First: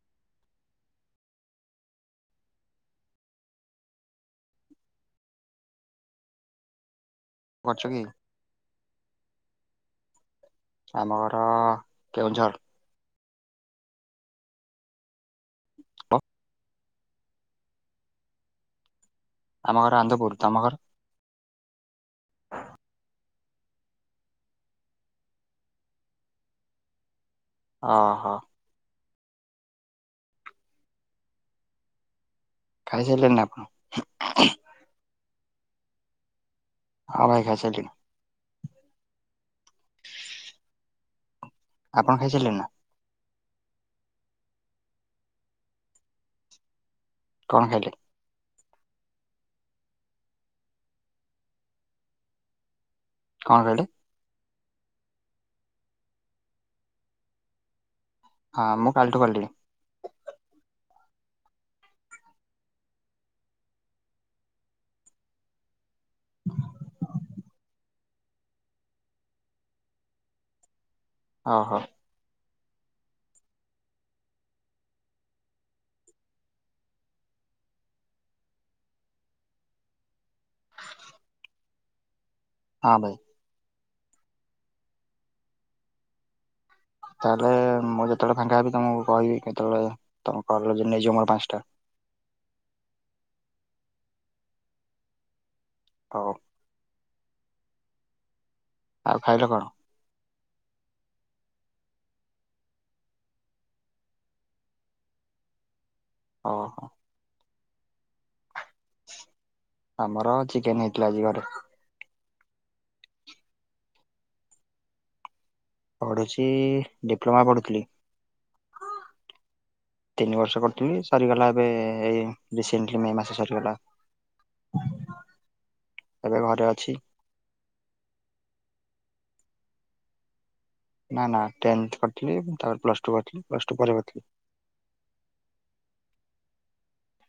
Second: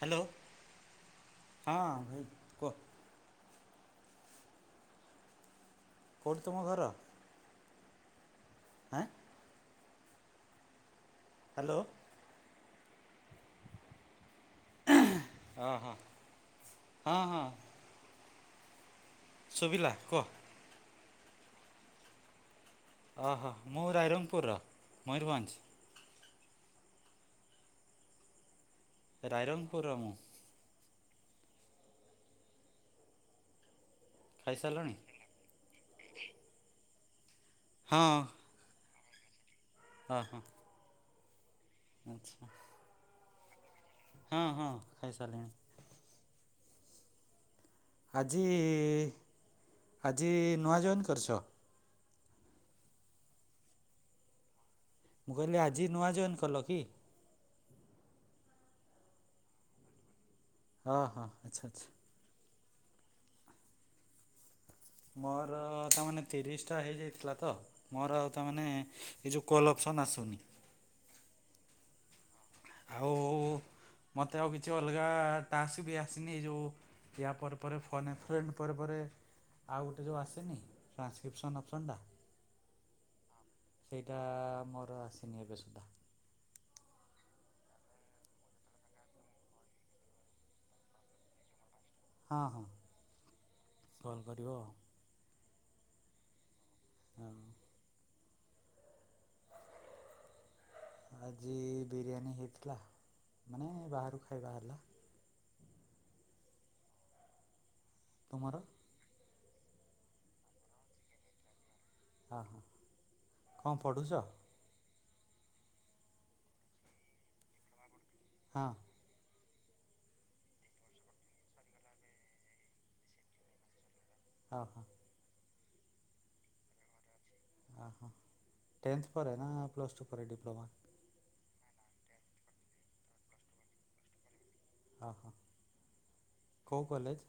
Hello, ହଁ ଭାଇ କୁହ। କୋଉଠି ତୁମ ଘର? କରୁଛୁ କି। ଆଁ, ଆମ ଘର ହାଲୋ। କେଉଁଝର ଓ ହୋ, ହଁ, ହଁ। ଆମ ଶୁଭିଲା ଘର କୁହ ଆନ୍ଧପୁରୁ। ତୋମ ଘର? ହଁ ଓହୋ, ମୁଁ ରାଇରଙ୍ଗପୁର ର ମୟୂରଭଞ୍ଜ। ଓହୋ। ରାଇରଙ୍ଗପୁର ର ମୁଁ। ଖାଇସାଇଲେଣି ନା ଆପଣ? ଖାଇସାରଲଣି? ହଁ ଭାଇ ଖାଇସାଇଲି। ହଁ ହଁ। ଓ, ହଁ। ଆପଣ ଖାଇସାଇଲେଣି ଆଚ୍ଛା ନା? ହଁ, ହଁ ଖାଇସାରିଲିଣି। କଣ ଖାଇଲେ? ଆଜି ଆଜି ନୂଆ ଜଏନ୍ କରିଛ? କଣ କହିଲେ? ମୁଁ କହିଲି ଆଜି ନୂଆ ଜଏନ୍ କଲ କି? ହଁ ମୁଁ କାଲିଠୁ କଲିିଣି। ହଁ, ହଁ, ଆଚ୍ଛା, ଆଚ୍ଛା। ମୋର ତାମାନେ ତିରିଶଟା ହେଇଯାଇଥିଲା ତ ମୋର ଆଉ ତାମାନେେ ଏଇ ଯୋଉ କଲ୍ ଅପସନ୍ ଆସୁନି। ଓହୋ। ଆଉ ମୋତେ ଆଉ କିଛି ଅଲଗା ଟାସ୍କ ବି ଆସିନି ଏଇ ଯୋଉ ୟା ପରେ ପରେ ଫୋନ୍ ଏ ଫ୍ରେଣ୍ଡ ପରେ ପରେ ଆଉ ଗୋଟେ ଯୋଉ ଆସିନି ଟ୍ରାନ୍ସକ୍ରିପ୍ସନ୍ ଅପସନ୍ ଟା। ହଁ ଭାଇ। ସେଇଟା ମୋର ଆସିନି ଏବେ ସୁଦ୍ଧା। ତାହେଲେ ମୁଁ ଯେତେବେଳେ ଫାଙ୍କା ହେବି ତମକୁ କହିବି କେତେବେଳେ ତମ କଲ୍ ଆଜି ନେଇଯିବ ମୋର ପାଞ୍ଚଟା। ହଁ ହଁ କଲ୍ କରିବ ଆଉ। ହଉ। ହଁ। ଆଉ ଖାଇଲ କଣ? ଆଜି ବିରିୟାନୀ ହେଇଥିଲା ମାନେ ବାହାରୁ ଖାଇବା ହେଲା। ଅହ। ତୁମର? ଆମର ଚିକେନ ହେଇଥିଲା ଆଜି ଘରେ। ହଁ ହଁ କଣ ପ଼ଢୁଚ? ପଢିଚି ଡିପ୍ଲମା ପଢ଼ୁଥିଲି। ହଁ। [inaudible] ତିନି ବର୍ଷ କରିୁଥିଲି, ସରିଗଲା ଏବେ ରିସେଣ୍ଟ୍ ମେ ମାସ, ସରିଗଲା। ଅହ। ଏବେ ଘରେ ଅଛି। ଅହ ଟେନ୍ଥେ ପରେ ନା ପ୍ଲସ୍‌ ଟୁ ଡିପ୍ଲମା? ନା ନା ଟେନ୍ଥେ କରିଥିଲି ତାପରେ ପ୍ଲସ୍ ଟୁ କରିଥିଲି ପ୍ଲସ୍ ଟୁ ପରେ କରିଥିଲି। ଅହ କୋଉ କଲେଜ୍?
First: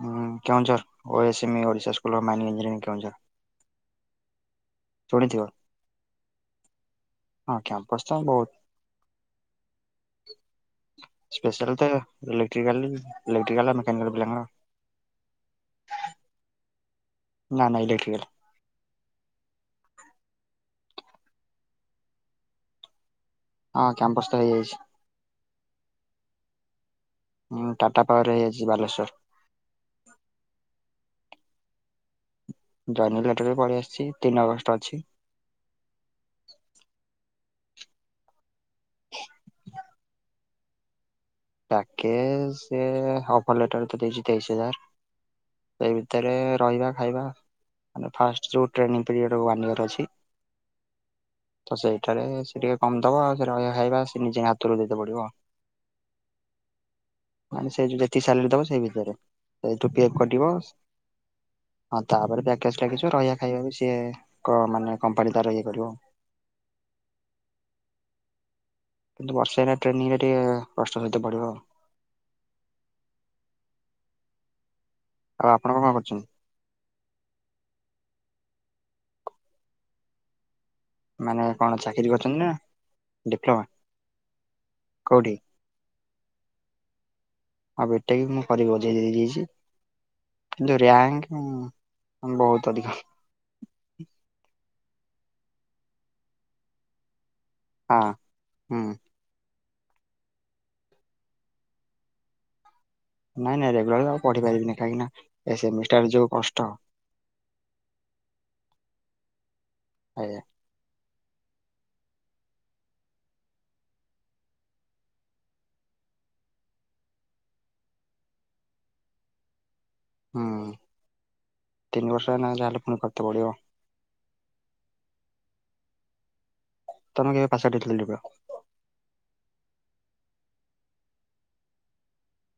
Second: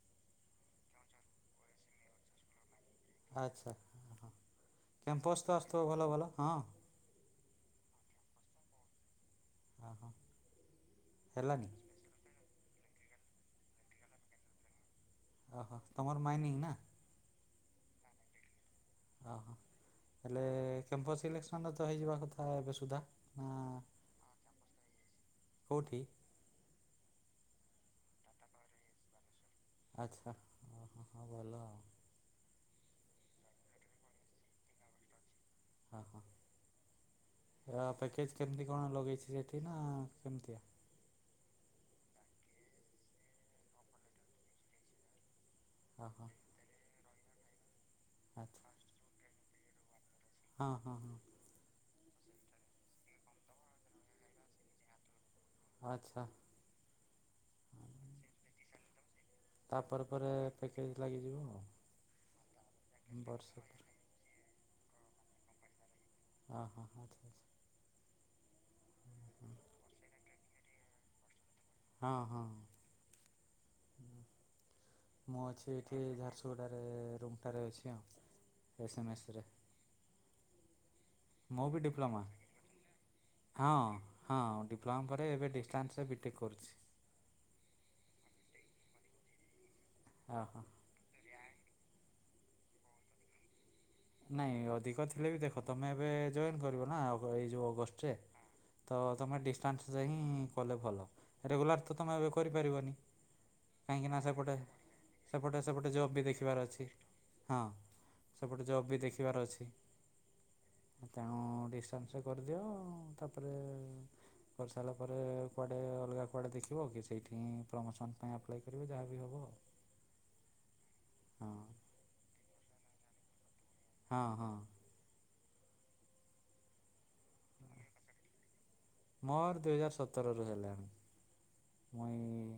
ହଁ, Keonjhar O S M E Odisha school mining engineering, Keonjhar. ଆଚ୍ଛା ହ, ଶୁଣିଥିବ କ୍ୟାମ୍ପସ୍ ତ ଆସୁଥିବ ଭଲ ଭଲ ହଁ। ହଁ କ୍ୟାମ୍ପସ ତ ଓହୋ ବହୁତ ହେଲାନି ସ୍ପେଶାଲ ତ ଇଲେକ୍ଟ୍ରିକାଲ, ମେକାନିକାଲ ପିଲାମାନଙ୍କର ଅହ ତମର ମାଇନିଂ ନା। ନା ନା ଇଲେକ୍ଟ୍ରିକାଲ। ଅ ହ ହେଲେ କ୍ୟାମ୍ପସ୍ ସିଲେକ୍ସନ୍ ତ ହେଇଯିବା କଥା ଏବେ ସୁଦ୍ଧା। ନା ଅ କ୍ୟାମ୍ପସ ତ ହେଇଯାଇଛି। କୋଉଠି? ହଁ, ଟାଟା ପାୱାର ରେ ହେଇଯାଛି, ବାଲେଶ୍ଵର। ଆଚ୍ଛା ହଁ ହଁ ଭଲ ଆଉ। ଜୈନିଙ୍ଗ୍ ଲେଟର ପଳେଇ ଆସିଛି ତିନି ଅଗଷ୍ଟ ରେ ଅଛି। ଅହ ଏ ପ୍ୟାକେଜ୍ କେମିତି କଣ ଲଗେଇଛି ଏଠି ନା କେମିତିଆ? ପ୍ୟାକେଜ ସେ ଅଫର ଲେଟର ତ ଦେଇଛି ତେଇଶି ହଜାର ସେ ହଁ ହଁ ଭିତରେ ରହିବା ଖାଇବା, ମାନେ ଫାଷ୍ଟ ଆଚ୍ଛା ଯେଉଁ ଟ୍ରେନିଂ ପିରିୟଡ଼ ୱାନ୍ ଇୟର୍ ଅଛି ହଁ ହଁ ହଁ। ତ ସେଇଟାରେ ସେ ଟିକେ କମ୍ ଦବ ଆଉ ସେ ରହିବା, ଖାଇବା ସେ ନିଜେ ହାତରୁ ଦେଇତେ ପଡିବ ଆଉ ଆଚ୍ଛା। ମାନେ ସେ ଯୋଉ ଯେତିି ସାଲେରୀ ଦବ ସେଇ ଭିତରେ। ସେଇଠୁ ତାପରେ ପିଇକେ ପରେ କଟିବ ପ୍ୟାକେଜ୍ ଲାଗିଯିବ ଆଉ ତାପରେ ପ୍ୟାକେଜ ଟା ବି ଲାଗି ଯିବ ରହିବା ବର୍ଷେ ଖାଇବା ବି ପରେ ସିଏ କ ମାନେ କମ୍ପାନୀ ତାର ଇଏ କରିବ। ହଁ ହଁ ହଁ। କିନ୍ତୁ ବର୍ଷ ଏଇନା ଟ୍ରେନିଂ ଟା ଟିକେ କଷ୍ଟ ସହିତେ ପଡିବ ଆଉ। ହଁ ହଁ ମୁଁ ଆଉ ଆପଣ ଅଛି କଣ ଏଠି କରୁଛନ୍ତି ଝାରସୁ ଗୁଡ଼ା ରେ ରୁମ୍ ଟାରେ ଅଛି ଆଉ। ଏସ୍-ମେସେ ରେ। ଆ ମୁଁ କଣ ବି ଚାକିରି ଡିପ୍ଲୋମା କରିଚନ୍ତି ନା? ଡିପ୍ଲୋମା ହଁ ହଁ ଡିପ୍ଲମା ପରେ କୋଉଠି? ଏବେ ଡିଷ୍ଟାନ୍ସରେ ବିଟେକ୍ କରୁଚି। ଆଉ, ବିଟେକ୍ ମୁଁ କରିିକି ବଜେଇ ଦେଇ ଯାଇଛି ଓହୋ କିନ୍ତୁ ରୟ୍ଯାଙ୍କ ହୁଁ, ବହୁତ ଅଧିକ ନାଇଁ, ଅଧିକ ଥିଲେ ବି ଦେଖ ତମେ ଏବେ ଜଏନ୍ କରିବ ନା ଏଇ ଯୋଉ ହଁ ଅଗଷ୍ଟରେ ହୁଁ ତ ତମେ ଡିଷ୍ଟାନ୍ସ ଯାହିଁ କଲେ ଭଲ। ରେଗୁଲାର ତ ତମେ, ଏବେ କରିପାରିବନି। ନାଇଁ ନାଇଁ ରେଗୁଲାର କାହିଁକି ଆଉ ନା ପଢି ସେପଟେ ପାରିବିନି କାହିଁକି ନା ଏ ସେପଟେ ସେପଟେ ସେମିଷ୍ଟାର ଜବ୍ ଯୋଉ ବି କଷ୍ଟ ଦେଖିବାର ଅଛି। ହଁ, ସେପଟେ ଜବ୍ ବି ଦେଖିବାର ଅଛି। ଆଜ୍ଞା ତେଣୁ ଡିଷ୍ଟାନ୍ସ ରେ କରିଦିଅ। ତାପରେ କରିସାରିଲା ପରେ କୁଆଡ଼େ ଅଲଗା କୁଆଡ଼େ ଦେଖିବ। କି ସେଇଠିଁ ପ୍ରମୋସନ୍ ପାଇଁ ଆପ୍ଲାଏ କରିବ, ଯାହା ବିି ହେବ ଆଉ। ହୁଁ, ହଁ ତିନି ବର୍ଷ ହେଲେ ଯାହେଲେ ପୁଣି କରତେ ପଡିବ। ହଁ, ହଁ। ତମେ, କେବେ ପାସ୍ ଆଉଟ୍ ହେଇଥିଲା? ମୋର, ଦୁଇହଜାର ସତର ରୁ ହେଲାଣି। ମୁଇଁ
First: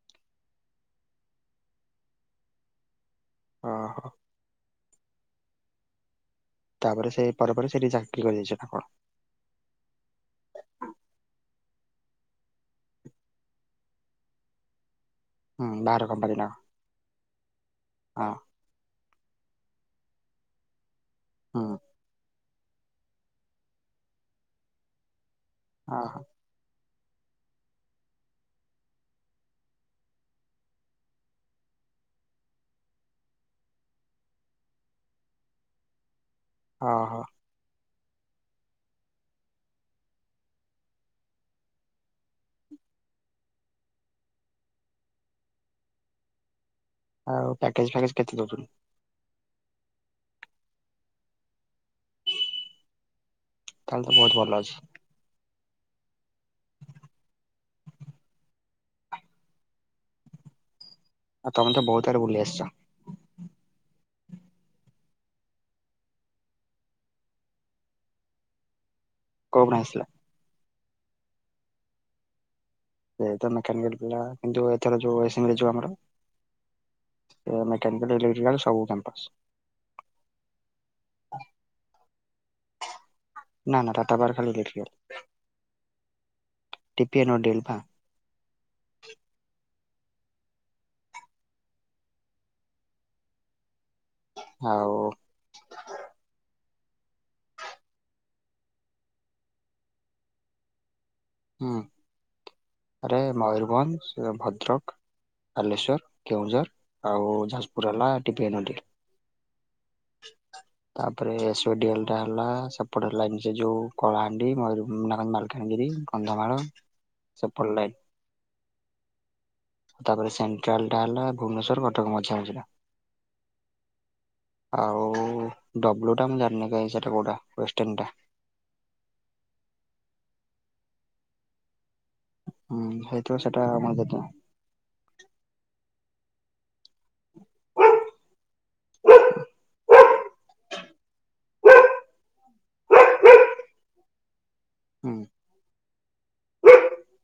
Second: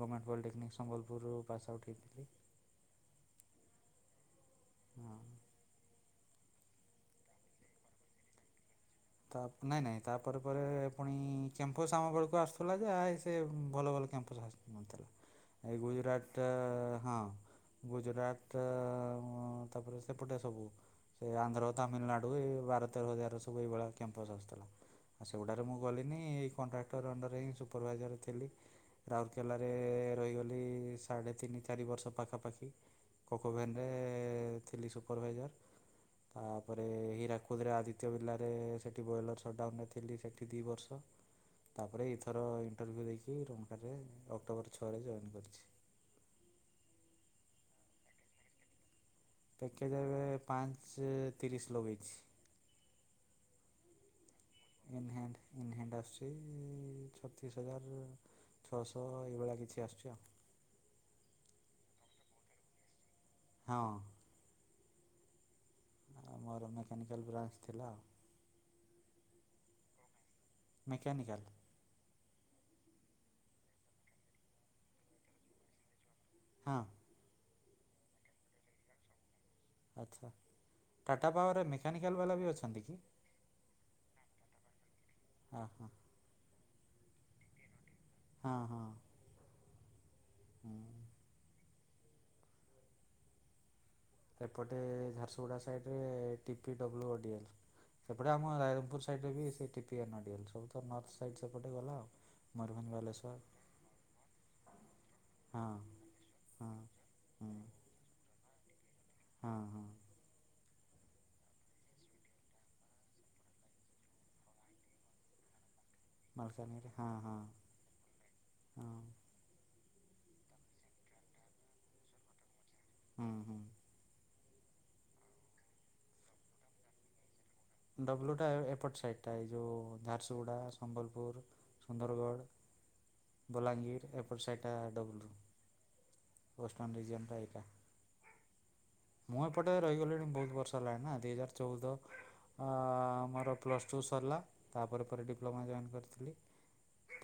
ଗମେଣ୍ଟ ପଲିଟେକ୍ନିକ୍ ସମ୍ବଲପୁରରୁ ପାସ୍ ଆଉଟ୍ ହୋଇଥିଲି। ଅ ହଁ। ହଁ। ତାପରେ ସେ ପରେ ପରେ ସେଠି ଚାକିରି କରିଦେଇଛି କଣ। ତା ନାଇଁ ନାଇଁ ତାପରେ ପରେ ପୁଣି କ୍ୟାମ୍ପସ୍ ଆମ ବେଳକୁ ଆସୁଥିଲା ଯେ ଆ ସେ ଭଲ ଭଲ କ୍ୟାମ୍ପସ୍ ଆ ହୁଁ ଏଇ ବାହାର କମ୍ପାନୀ ଗୁଜୁରାଟ ନା କଣ? ହଁ ହଁ ଗୁଜୁରାଟ ଟା ତାପରେ ସେପଟେ ସବୁ ସେ ହୁଁ ଆନ୍ଧ୍ର ତାମିଲନାଡୁ ବାର ତେର ହଜାର ର ସବୁ ଏଇ ଭଳିଆ କ୍ୟାମ୍ପସ ଆସୁଥିଲା। ଆ ସେଗୁଡା ରେ ମୁଁ ଗଲିନି ଓହୋ କଣ୍ଟ୍ରା କ୍ଟର ଅଣ୍ଡର ହିଁ ସୁପରଭାଇଜର ଥିଲି। ରାଉରକେଲାରେ ରହିଗଲି ସାଢ଼େ ତିନି ଚାରି ବର୍ଷ ପାଖାପାଖି। କୋକୋଭେନ ରେ ଥିଲି ସୁପରଭାଇଜର୍। ତାପରେ ଓହୋ ହିରାକୁଦରେ ଆଦିତ୍ୟ ବିର୍ଲା ରେ ସେଠି ବ୍ରଏଲର ସଟ୍ଡାଉନରେ ଥିଲି ସେଠି ଦୁଇ ବର୍ଷ। ତାପରେ ଏଇଥର ଇଣ୍ଟରଭ୍ୟୁ ଦେଇଚି ରୁମଟା ରେ ଅକ୍ଟୋବର ଛଅରେ ଜଏନ୍ କରିଚି। ଆଉ ପ୍ୟାକେଜ ଫ୍ୟାକେଜ କେତେ ଦଉଛନ୍ତି? ପ୍ୟାକେଜ୍ ଏବେ ପାଞ୍ଚ ତିରିଶ ଲଗେଇଛି। ତାହେଲେ ତ ବହୁତ ଭଲ ଅଛି। ଇନ ହ୍ୟାଣ୍ଡ ଇନ ହ୍ୟାଣ୍ଡ ଆସୁଚି ଛତିଶ ହଜାର। ଛଅଶହ ଏଇଭଳିଆ କିଛି ଆସୁଛି ଆଉ। ଆଉ ତମେ ତ ବହୁତ ଆଡେ ବୁଲି ଆସିଚ। ହଁ। ମୋର ମେକାନିକାଲ୍ ବ୍ରାଞ୍ଚ ଥିଲା ଆଉ। [unintelligible] ଆସିଲ। ମେକାନିକାଲ। ସେ ତ ମେକାନିକାଲ ପିଲା କିନ୍ତୁ ଏଥର ଯୋଉ [unintelligible] ଆମର। ହଁ। ମେକାନିକାଲ୍ ଇଲେଟ୍ରିକାଲ୍ ସବୁ କ୍ୟାମ୍ପସ। ଆଚ୍ଛା। ଟାଟା ପାୱାର ରେ ମେକାନିକାଲ ବାଲା ବି ଅଛନ୍ତି କି? ନା ନା ଟାଟା ପାୱାର ରେ ଖାଲି ଇଲେକ୍ଟ୍ରିକାଲ। ହଁ ହଁ [unintelligible] ହଁ ହଁ। ହୁଁ। ଏପଟେ ଆଉ ଝାରସୁଗୁଡ଼ା ସାଇଟେ ରେ ଟିପିଡବ୍ଲୁଓଡିଏଲ୍। ସେପଟେ ଆମ ରାଇରଙ୍ଗପୁର ସାଇଟ ରେ ବି ସେଇ ଟିିପିଏନ୍ଓଡିଏଲ ସବୁ। ତ ନର୍ଥ ସାଇଡ଼୍ ସେପଟେ ହୁଁ ଗଲା ଆଉ। ମୟୂରଭଞ୍ଜ ଆରେ ବାଲେଶ୍ୱର ମୟୂରଭଞ୍ଜ, ଭଦ୍ରକ ହଁ ବାଲେଶ୍ଵର, କେଉଁଝର ହଁ। ଆଉ ହୁଁ ଯାଜପୁର ହେଲା ଡିପିଏନ୍ଓଡିଏଲ୍। ହଁ ହଁ। [inaudible] ତାପରେ ଏସୋଓଡିଏଲ୍ ଟା ହେଲା ସେପଟ ଯୋଉ କଳାହାଣ୍ଡି, ମାଲକାନଗିରି କନ୍ଧମାଳ ମାଲକାନଗିରି ହଁ ହଁ ସେପଟ ଲାଇନ। ହଁ ତାପରେ ସେଣ୍ଟ୍ରାଲ ଟା ହେଲା ଭୁବନେଶ୍ୱର, କଟକ ମଝି ମଝି ଟା। ହୁଁ ହୁଁ। ଆଉ ଡବ୍ଲୁ ଟା ମୁଁ ଜାଣିନି କାଇଁ ସେଟା କୋଉଟା। ୱେଷ୍ଟର୍ଣ୍ଣ ଟା ଡବ୍ଲୁଟା ଏପଟ ସାଇଟ୍ ଟା ଏଇ ଯଉ ଝାରସୁଗୁଡ଼ା ସମ୍ବଲପୁର। ସୁନ୍ଦରଗଡ଼ ହୁଁ ହେଇଥିବ ସେଟା ମନେ ବଲାଙ୍ଗୀର ଦେଖିବା। ଏପଟ ସାଇଟ୍। [unintelligible] ଡବ୍ଲୁ ପଷ୍ଟମା ରିନଜିମ ରାଇଟ ମୁଁ ଏପଟେ ରହିଗଲିଣି ବହୁତ ବର୍ଷ ହେଲାଣି ନା ଦିଇ ହଜାର ଚଉଦ। ଆଃ ମୋର ପ୍ଲସ୍ ଟୁ ସରିଲା ତାପରେ ହୁଁ ପରେ ଡିପ୍ଲୋମା ଜଏନ୍ କରିଥିଲି।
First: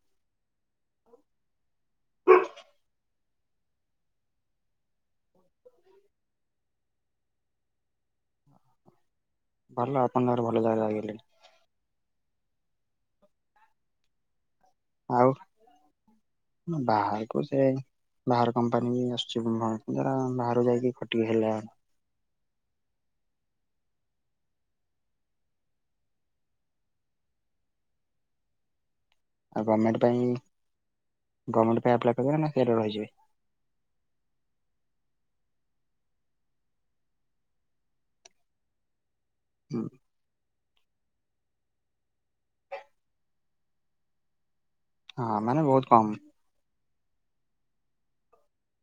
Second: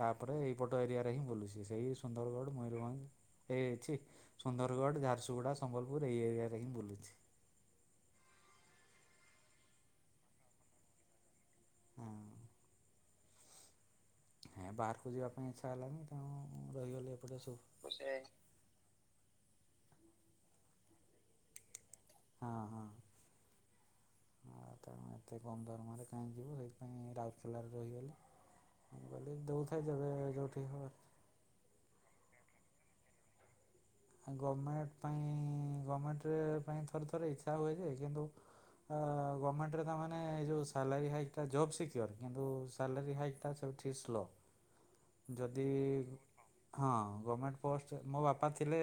ତାପରେ ଏଇପଟ ଏରିଆରେ ହିଁ ବୁଲୁଛି ସେଇ ସୁନ୍ଦରଗଡ଼ ମୟୂରଭଞ୍ଜ। ଏଇ ଅଛି ସୁନ୍ଦରଗଡ଼ ଝାରସୁଗୁଡ଼ା ସମ୍ବଲପୁର ଏଇ ଏରିଆରେ ହିଁ ବୁଲୁଛି। ଭଲ ଆପଣଙ୍କର ଭଲ ଜାଗା ଲାଗିଲେଣି। ହଁ। ହଁ ବାହାରକୁ ଯିବା ଆଉ ପାଇଁ ଇଚ୍ଛା ହେଲାନି ତ ଆଉ ରହିଗଲେ ବାହାରକୁ ଏପଟେ ସେ ସବୁ। ବାହାର କମ୍ପାନୀ ବି ଆସଛି [unintelligible] ବାହାରୁ ଯାଇକି ଖଟିକି ହେଲା। ଆଁ ତେଣୁ ଏତେ କମ ଦରମାରେ କାହିଁ ଯିବୁ ସେଇଥିପାଇଁ ରାଉରକେଲାରେ ରହିଗଲି। ମୁଁ କହିଲି ଆଉ ଦଉଥାଏ ଗମେଣ୍ଟ ଯେବେ ପାଇଁ ଯୋଉଠି ହବ ଗମେଣ୍ଟ ପାଇଁ ଆପ୍ଲାଏ କରିବ ନା ସେ ରହିଯିବେ। ଗମେଣ୍ଟ ତାଙ୍କ ଉଁ ଗମେଣ୍ଟ ପାଇଁ ଥରେ ଥରେ ଇଚ୍ଛା ହୁଏ ଯେ କିନ୍ତୁ ଆଃ ଗମେଣ୍ଟ ରେ ହୁଁ। ତା ମାନେ ମାନେ ଯୋଉ ସାଲାରୀ ହାଇଟା ଜବ ସିକର କିନ୍ତୁ ସାଲାରୀ ହାଇକ୍ ଟା ସଠି ସ୍ଲୋ। ହଁ ମାନେ ଯଦି ବହୁତ କମ ହଁ ଗମେଣ୍ଟ ପୋଷ୍ଟ ମୋ ବାପା ଥିଲେ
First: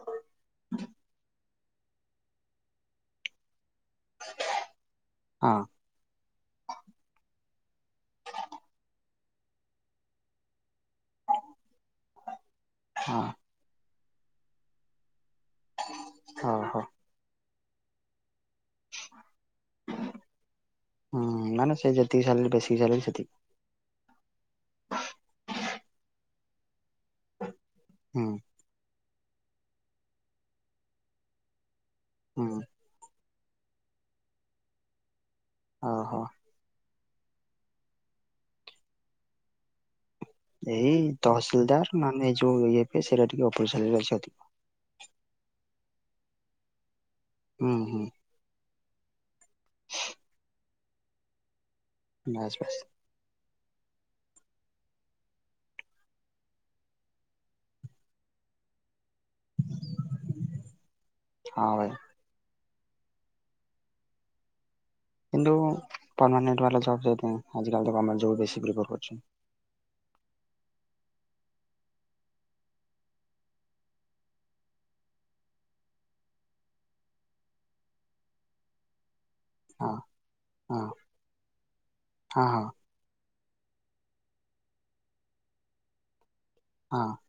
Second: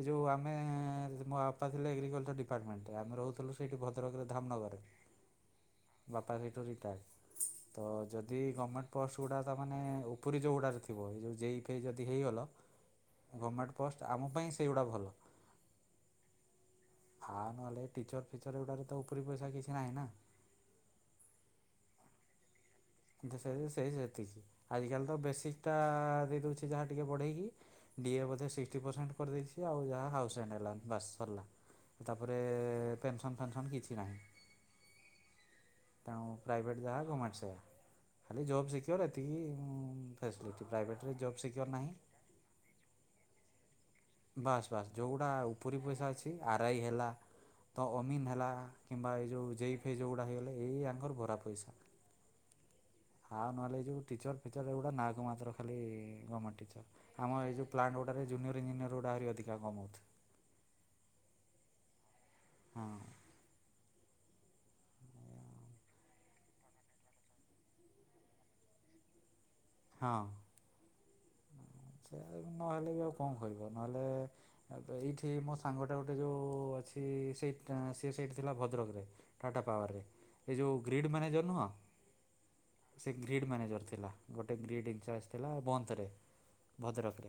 ଏ ଯେଉଁ ଆମେ ମୋ ବା ପା ଥିଲେ ଏଗ୍ରିକଲଚର ଡିପାର୍ଟମେଣ୍ଟରେ ଆମେ ରହୁଥିଲୁ ସେଇଠି ଭଦ୍ରକରେ ଧାମନଗରରେ। ହଁ ବାପା ସେଇଠୁ ରିଟାୟାର୍ଡ଼ ତ ଯଦି ଗମେଣ୍ଟ ପୋଷ୍ଟ ଗୁଡ଼ା ତା ମାନେ ଉ ପୁରୀ ଯେଉଁଗୁଡ଼ାରେ ଥିବ ଏଇ ଯେଉଁ ଯେଇ ଫେଇ ଯଦି ହେଇଗଲା। ହଁ। ଗମେଣ୍ଟ ପୋଷ୍ଟ ଆମ ପାଇଁ ସେଇଗୁଡ଼ା ଭଲ। ହଁ ହଁ। ହ ନହେଲେ ଟିଚର ଫିଚର ଏଗୁଡାରେ ତ ଉପରେ ପଇସା କିଛି ନାହିଁ ନା। ହୁଁ ମାନ ସେଇ ଯେତିିକ ସାଲେରୀ ବେ କିନ୍ତୁ ସେ ସେ ସେତିକି ଆଜିିକାଲି ତ ବେସିକ ଟା ଦେଇ ଦଉଛି ଯାହା ଟିକେ ବଢେଇକି। ଡିଏ ହୁଁ ବୋଧେ ସିକ୍ସଟି ପରସେଣ୍ଟ କରିଦେଇଛି ଆଉ ଯାହା ହାଉସରେଣ୍ଡ ହେଲା ବାସ ସରିଲା। ତାପରେ ହୁଁ ପେନ୍ସନ୍ ଫେନ୍ସନ୍ କିଛି ନାହିଁ ଓହୋ ତେଣୁ ପ୍ରାଇଭେଟ୍ ଯାହା ଗମେଣ୍ଟ ଖାଲି ଜୋବ୍ ସିକ୍ୟୋର ଏତିକି ଉଁ ଏଇ ତହସିଲଦାର ମାନେ ଯୋଉ ଇଏ ଫିଏ ସେଇଟା ଟିକେ ଅପରିସାରେ ଅଛି ଆଉ। ବାସ ଯେଉଁଗୁଡ଼ା ଉପରି ପଇସା ଅଛି ଆର ଆଇ ହେଲା ହୁଁ ତ ହୁଁ ଅମିନ୍ ହେଲା। କିମ୍ବା ଏଇ ଯେଉଁ ଜେଇ ଫେଇ ଯେଉଁଗୁଡ଼ା ହେଇଗଲା ଏଇ ଆଙ୍କର ଭରା ପଇସା। ବାସ୍ ବାସ୍। ହାଁ ନହେଲେ ଏ ଯୋଉ ଟିଚର ଫିଚର ଏଗୁଡା ନାକୁ ମାତ୍ର ଖାଲି ଗମେଣ୍ଟ ଟିଚର। ଆମ ଏଇ ଯଉ ପ୍ଲାଟ ଗୁଡା ଜୁନିୟର ଇଞ୍ଜିନିୟର ଗୁଡାକ ଆହୁରି ଅଧିକ କମଉ ଥିବେ। ହଁ ଭାଇ। ହଁ। କିନ୍ତୁ ପରମାନେଟ ବାଲା ଜବ ଯୋଉଥିପାଇଁ ଆଜିକାଲି ତ ଗମେଣ୍ଟ ଜବ କୁ ବେଶି [unintelligible] କରୁଚନ୍ତି। ହଁ। ସେ ନହେଲେ ବି ଆଉ କଣ କରିବ ନହେଲେ ଏଇଠି ମୋ ସାଙ୍ଗଟା ଗୋଟେ ଯୋଉ ଅଛି ସେଇ ସେ ସେଇଠି ଥିଲା ଭଦ୍ରକରେ। ଟାଟା ହଁ ପାୱାରରେ ଏ ଯେଉଁ ହଁ ଗ୍ରୀଡ଼୍ ମ୍ୟାନେଜର ନୁହଁ। ହଁ ହଁ ସେ ଗ୍ରୀଡ଼୍ ମ୍ୟାନେଜର ଥିଲା ଗୋଟେ ଗ୍ରୀଡ଼୍ ଇନଚାର୍ଜ ଥିଲା ବନନ୍ଦରେ ହଁ ଭଦ୍ରକରେ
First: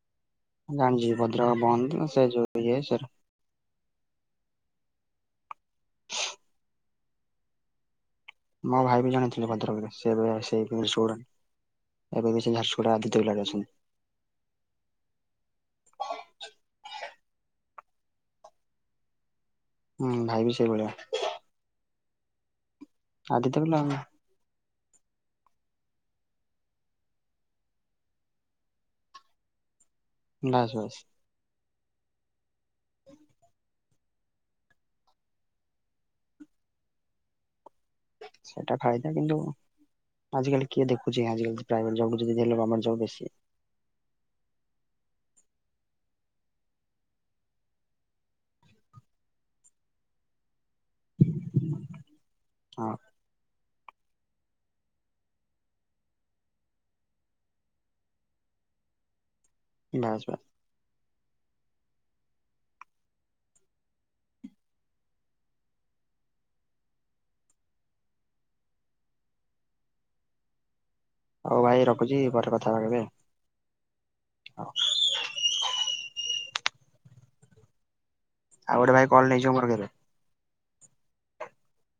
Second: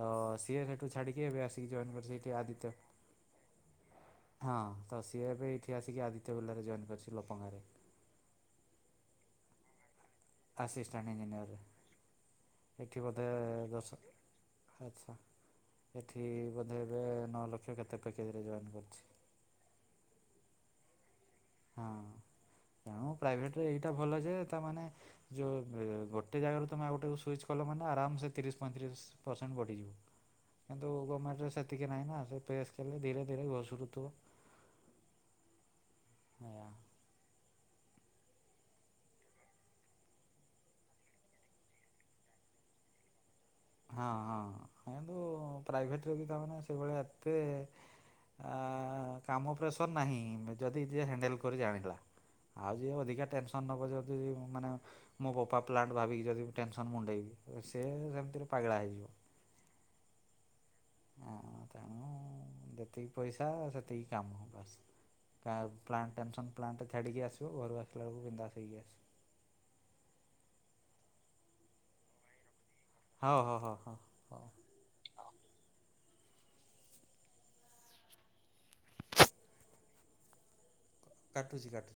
ତ ସିଏ ସେଇଠୁ ଜାଣିଛି ଛାଡ଼ିକି ଏବେ ଭଦ୍ରକ ଆସିକି ଜଏନ୍ ବନ୍ଦ କରି ସେ ଏଇଠି ଯୋଉ ଆଦିତ୍ୟ ଇଏ ସେ ହଁ ତ ସିଏ ଏବେ ଏଇଠି ଆସିକି ଆଦିତ୍ୟ ବିର୍ଲାରେ ଜଏନ କରିଛି ଲପଙ୍ଗାରେ। ମୋ ଭାଇ ବି ଜଣେ ଥିଲେ ଭଦ୍ରକରେ। ସେ ଏବେ ବି ଆସିଷ୍ଟାଣ୍ଟ ସୋଡା ଇଞ୍ଜିନିୟରରେ ଏବେବି ସେଇ ଝାରସୁଗୁଡା ଏଠି ଆଦିତ୍ୟ ବୋଧେ ବିର୍ଲାରେ ଅଛନ୍ତି। ଦଶ ଆଚ୍ଛା। ସେଠି ବୋଧେ ଏବେ ନଅ ଲକ୍ଷ କେତେ ପ୍ୟାକେଜରେ ଜଏନ୍ କରିଛି। ହୁଁ ଭାଇ ବିି ସେଇଭଳିଆ। ହଁ ତେଣୁ ଆଦିତ୍ୟ ପ୍ରାଇଭେଟରେ ବିର୍ଲା ଏଇଟା ଭଲ ଯେ ତାମାନେ ଯୋଉ ଏବେ ଗୋଟେ ଜାଗାରୁ ତମେ ଆଉ ଗୋଟେ ସୁଇଚ୍ କଲ ମାନେ ଆରାମ ସେ ତିରିଶ ପଇଁତିରିଶ ପରସେଣ୍ଟ ବଢିଯିବ। ବାସ୍ କିନ୍ତୁ ବାସ୍ ଗମେଣ୍ଟରେ ସେତିକି ନାହିଁ ନା ସେ ପ୍ରେସ୍ କଲେ ଧୀରେ ଧୀରେ ଘଷୁରୁଥୁବ। [unintelligible] ସେଟା ଫଇଦା କିନ୍ତୁ ଆଜି କାଲି କିଏ ଦେଖୁଚି ଆଜି କାଲି ପ୍ରାଇଭେଟ ଜବ୍ କୁ ଯଦି [unintelligible] ହେଲେ ଗମେଣ୍ଟ୍ ଜବ୍ ବେଶୀ। ହଁ ହଁ [unintelligible] ପ୍ରାଇଭେଟରେ ବି ତାମାନେ ସେଇଭଳିଆ ଏତେ ଆ କାମ ପ୍ରେସର ନାହିଁ ଯଦି ଯିଏ ହେଣ୍ଡେଲ କରି ଜାଣିଲା। ଆଉ ଯିଏ ହଁ ଅଧିକା ଟେନ୍ ସନ୍ ନବ ଯଦି ମାନେ ମୋ ବୋପା ପ୍ଲାଣ୍ଟ ଭାବିକି ଯଦି ଟେନ୍ସନ୍ ମୁଣ୍ଡେଇବି ସେ ସେମିତିରେ ପାଗେଳା ହେଇଯିବ। ବାସ୍ ବାସ୍। ଆଉ ତେଣୁ ଯେତିକି ପଇସା ସେତିକି କାମ ବାସ୍। [unintelligible] ପ୍ଲାଣ୍ଟ ଟେନସନ ପ୍ଲାଣ୍ଟରେ ଛାଡ଼ିକି ଆସିବ ଘରୁ ଆସିଲା ବେଳୁକୁ ବିନ୍ଧାସ ହେଇକି ଆସି ହଉ ଭାଇ ରଖୁଚି ପରେ କଥା କେବେ? ହଉ ହଉ ହଉ ହଉ ହଉ। ଆଉ ଗୋଟେ ଭାଇ କଲ ନେଇଯିବ ମୋର କେବେ? କାଟୁଚି କାଟୁ।